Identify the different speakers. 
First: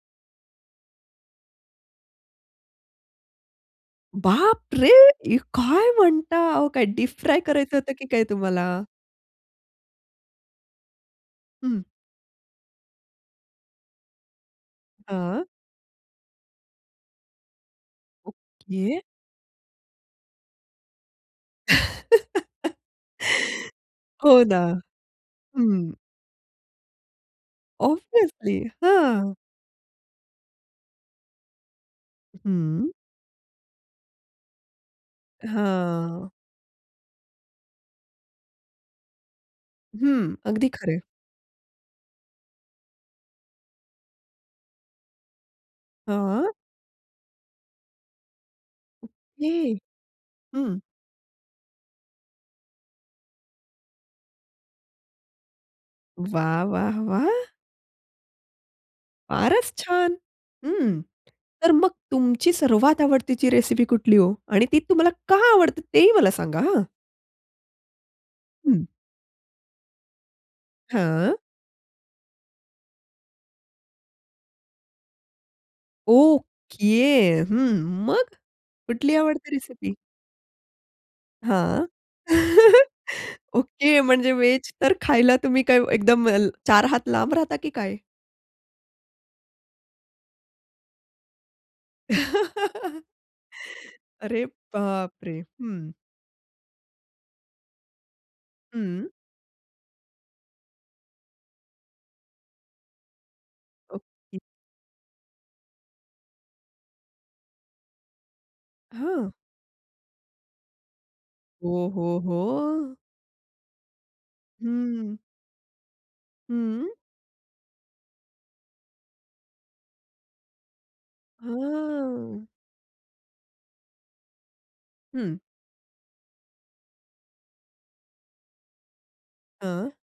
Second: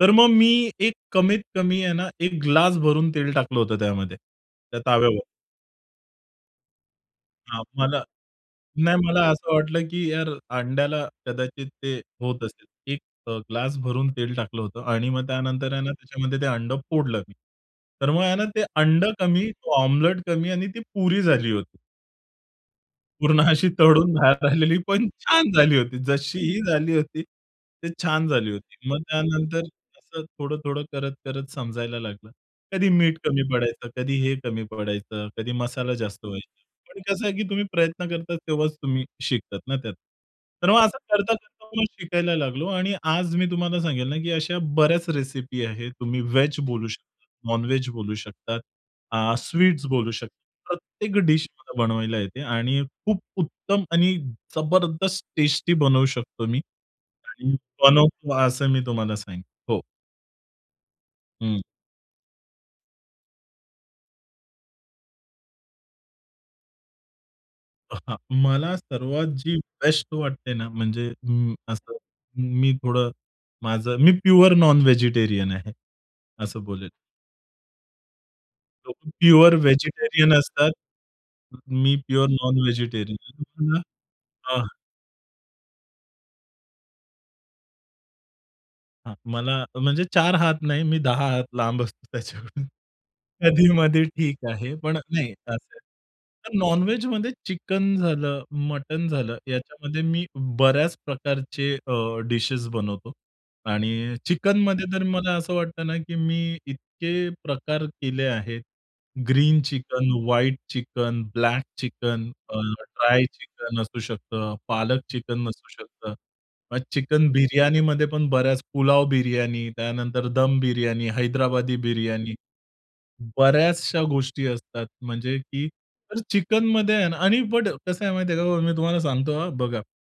Speaker 1: तर मग मी एक कमीत कमी आहे ना, 1 ग्लास भरून तेल टाकलं होतं त्यामध्ये
Speaker 2: बाप
Speaker 1: त्या
Speaker 2: रे!
Speaker 1: ताव्यावर.
Speaker 2: ए काय म्हणता? अहो काय डिपफ्राय
Speaker 1: हां
Speaker 2: करायचं होतं
Speaker 1: मला
Speaker 2: की काय तुम्हाला?
Speaker 1: नाही मला असं वाटलं की यार अंड्याला कदाचित
Speaker 2: हं.
Speaker 1: ते होत असेल. एक अ, ग्लास भरून तेल टाकलं होतं आणि मग
Speaker 2: हां.
Speaker 1: त्यानंतर आहे ना, त्याच्यामध्ये ते अंडं फोडलं मी. तर मग आहे ना, ते
Speaker 2: ओके.
Speaker 1: अंडं कमी, तो ओमलेट कमी आणि ती पुरी झाली होती. पूर्ण अशी तळून
Speaker 2: हो
Speaker 1: बाहेर
Speaker 2: ना.
Speaker 1: आलेली पण छान झाली
Speaker 2: हं.
Speaker 1: होती. जशी ही झाली होती ते छान झाली
Speaker 2: ऑब्वियसली
Speaker 1: होती. मग
Speaker 2: हां.
Speaker 1: त्यानंतर असं थोडं-थोडं, करत-करत समजायला लागलं.
Speaker 2: हं.
Speaker 1: कधी मीठ कमी पडायचा, कधी हे कमी पडायचं, कधी मसाला जास्त
Speaker 2: हां.
Speaker 1: व्हायचा. पण कसं आहे की तुम्ही प्रयत्न करता तेव्हाच तुम्ही शिकतात ना, त्यात.
Speaker 2: हं, अगदी
Speaker 1: तर मग
Speaker 2: खरं
Speaker 1: असं
Speaker 2: आहे.
Speaker 1: करता-करता मग शिकायला लागलो आणि आज मी तुम्हाला सांगेल ना, की अशा बऱ्याच रेसिपी आहे. तुम्ही
Speaker 2: हां.
Speaker 1: व्हेज बोलू शकता नॉन-व्हेज बोलू शकतात. अ,
Speaker 2: ओके
Speaker 1: स्वीट्स बोलू शकतो.
Speaker 2: हं.
Speaker 1: प्रत्येक डिश मला बनवायला येते आणि खूप उत्तम आणि जबरदस्त टेस्टी बनवू शकतो मी
Speaker 2: वाह, वाह, वाह!
Speaker 1: आणि बनवतो असं मी तुम्हाला सांगेल.
Speaker 2: फारच
Speaker 1: हो.
Speaker 2: छान, हं
Speaker 1: हं.
Speaker 2: तर मग तुमची सर्वात आवडतेची रेसिपी कुठली ओ, आणि ती तुम्हाला का आवडते ते ही मला सांगा हां.
Speaker 1: अ, हां मला
Speaker 2: हं.
Speaker 1: सर्वात जी बेस्ट वाटते ना, म्हणजे
Speaker 2: हां.
Speaker 1: हं असं हं, मी थोडं माझं मी प्युअर नॉन-व्हेजिटेरियन आहे असं
Speaker 2: ओके
Speaker 1: बोलेन.
Speaker 2: हं मग कुठली आवडते
Speaker 1: प्युअर
Speaker 2: रेसिपी?
Speaker 1: व्हेजिटेरियन असतात.
Speaker 2: हां.
Speaker 1: मी प्युअर नॉन-व्हेजिटेरियन आहे. [unintelligible]
Speaker 2: ओके म्हणजे
Speaker 1: हां.
Speaker 2: व्हेज तर खायला तुम्ही काय एकदम चार हात लांब राहता की काय?
Speaker 1: हां, मला म्हणजे चार हात नाही, मी दहा हात लांब असतो त्याच्याकडून. कधी-मधी ठीक
Speaker 2: अरे
Speaker 1: आहे पण नाही
Speaker 2: बापरे!
Speaker 1: [unintelligible]
Speaker 2: हं.
Speaker 1: तर नॉन-व्हेजमध्ये चिकन झालं, मटण
Speaker 2: हं.
Speaker 1: झालं याच्यामध्ये मी बऱ्याच प्रकारचे अ, डिशेस बनवतो आणि
Speaker 2: ओके.
Speaker 1: चिकनमध्ये तर मला असं वाटतं ना, की मी इतके प्रकार केले आहेत
Speaker 2: हां.
Speaker 1: Green chicken, white chicken, black
Speaker 2: हो, हो,
Speaker 1: चिकन अ,
Speaker 2: हो.
Speaker 1: ड्राय चिकन असू शकतं, पालक
Speaker 2: हं.
Speaker 1: चिकन असू शकतं. मग
Speaker 2: हं.
Speaker 1: चिकन बिर्याणीमध्ये पण बऱ्याच पुलाव बिर्याणी, त्यानंतर दम बिर्याणी, हैदराबादी बिर्याणी.
Speaker 2: हां.
Speaker 1: बऱ्याचशा गोष्टी असतात म्हणजे
Speaker 2: हं.
Speaker 1: की तर चिकनमध्ये आणि बट कसं आहे माहिती आहे का मी तुम्हाला सांगतो हां, बघा.
Speaker 2: हां.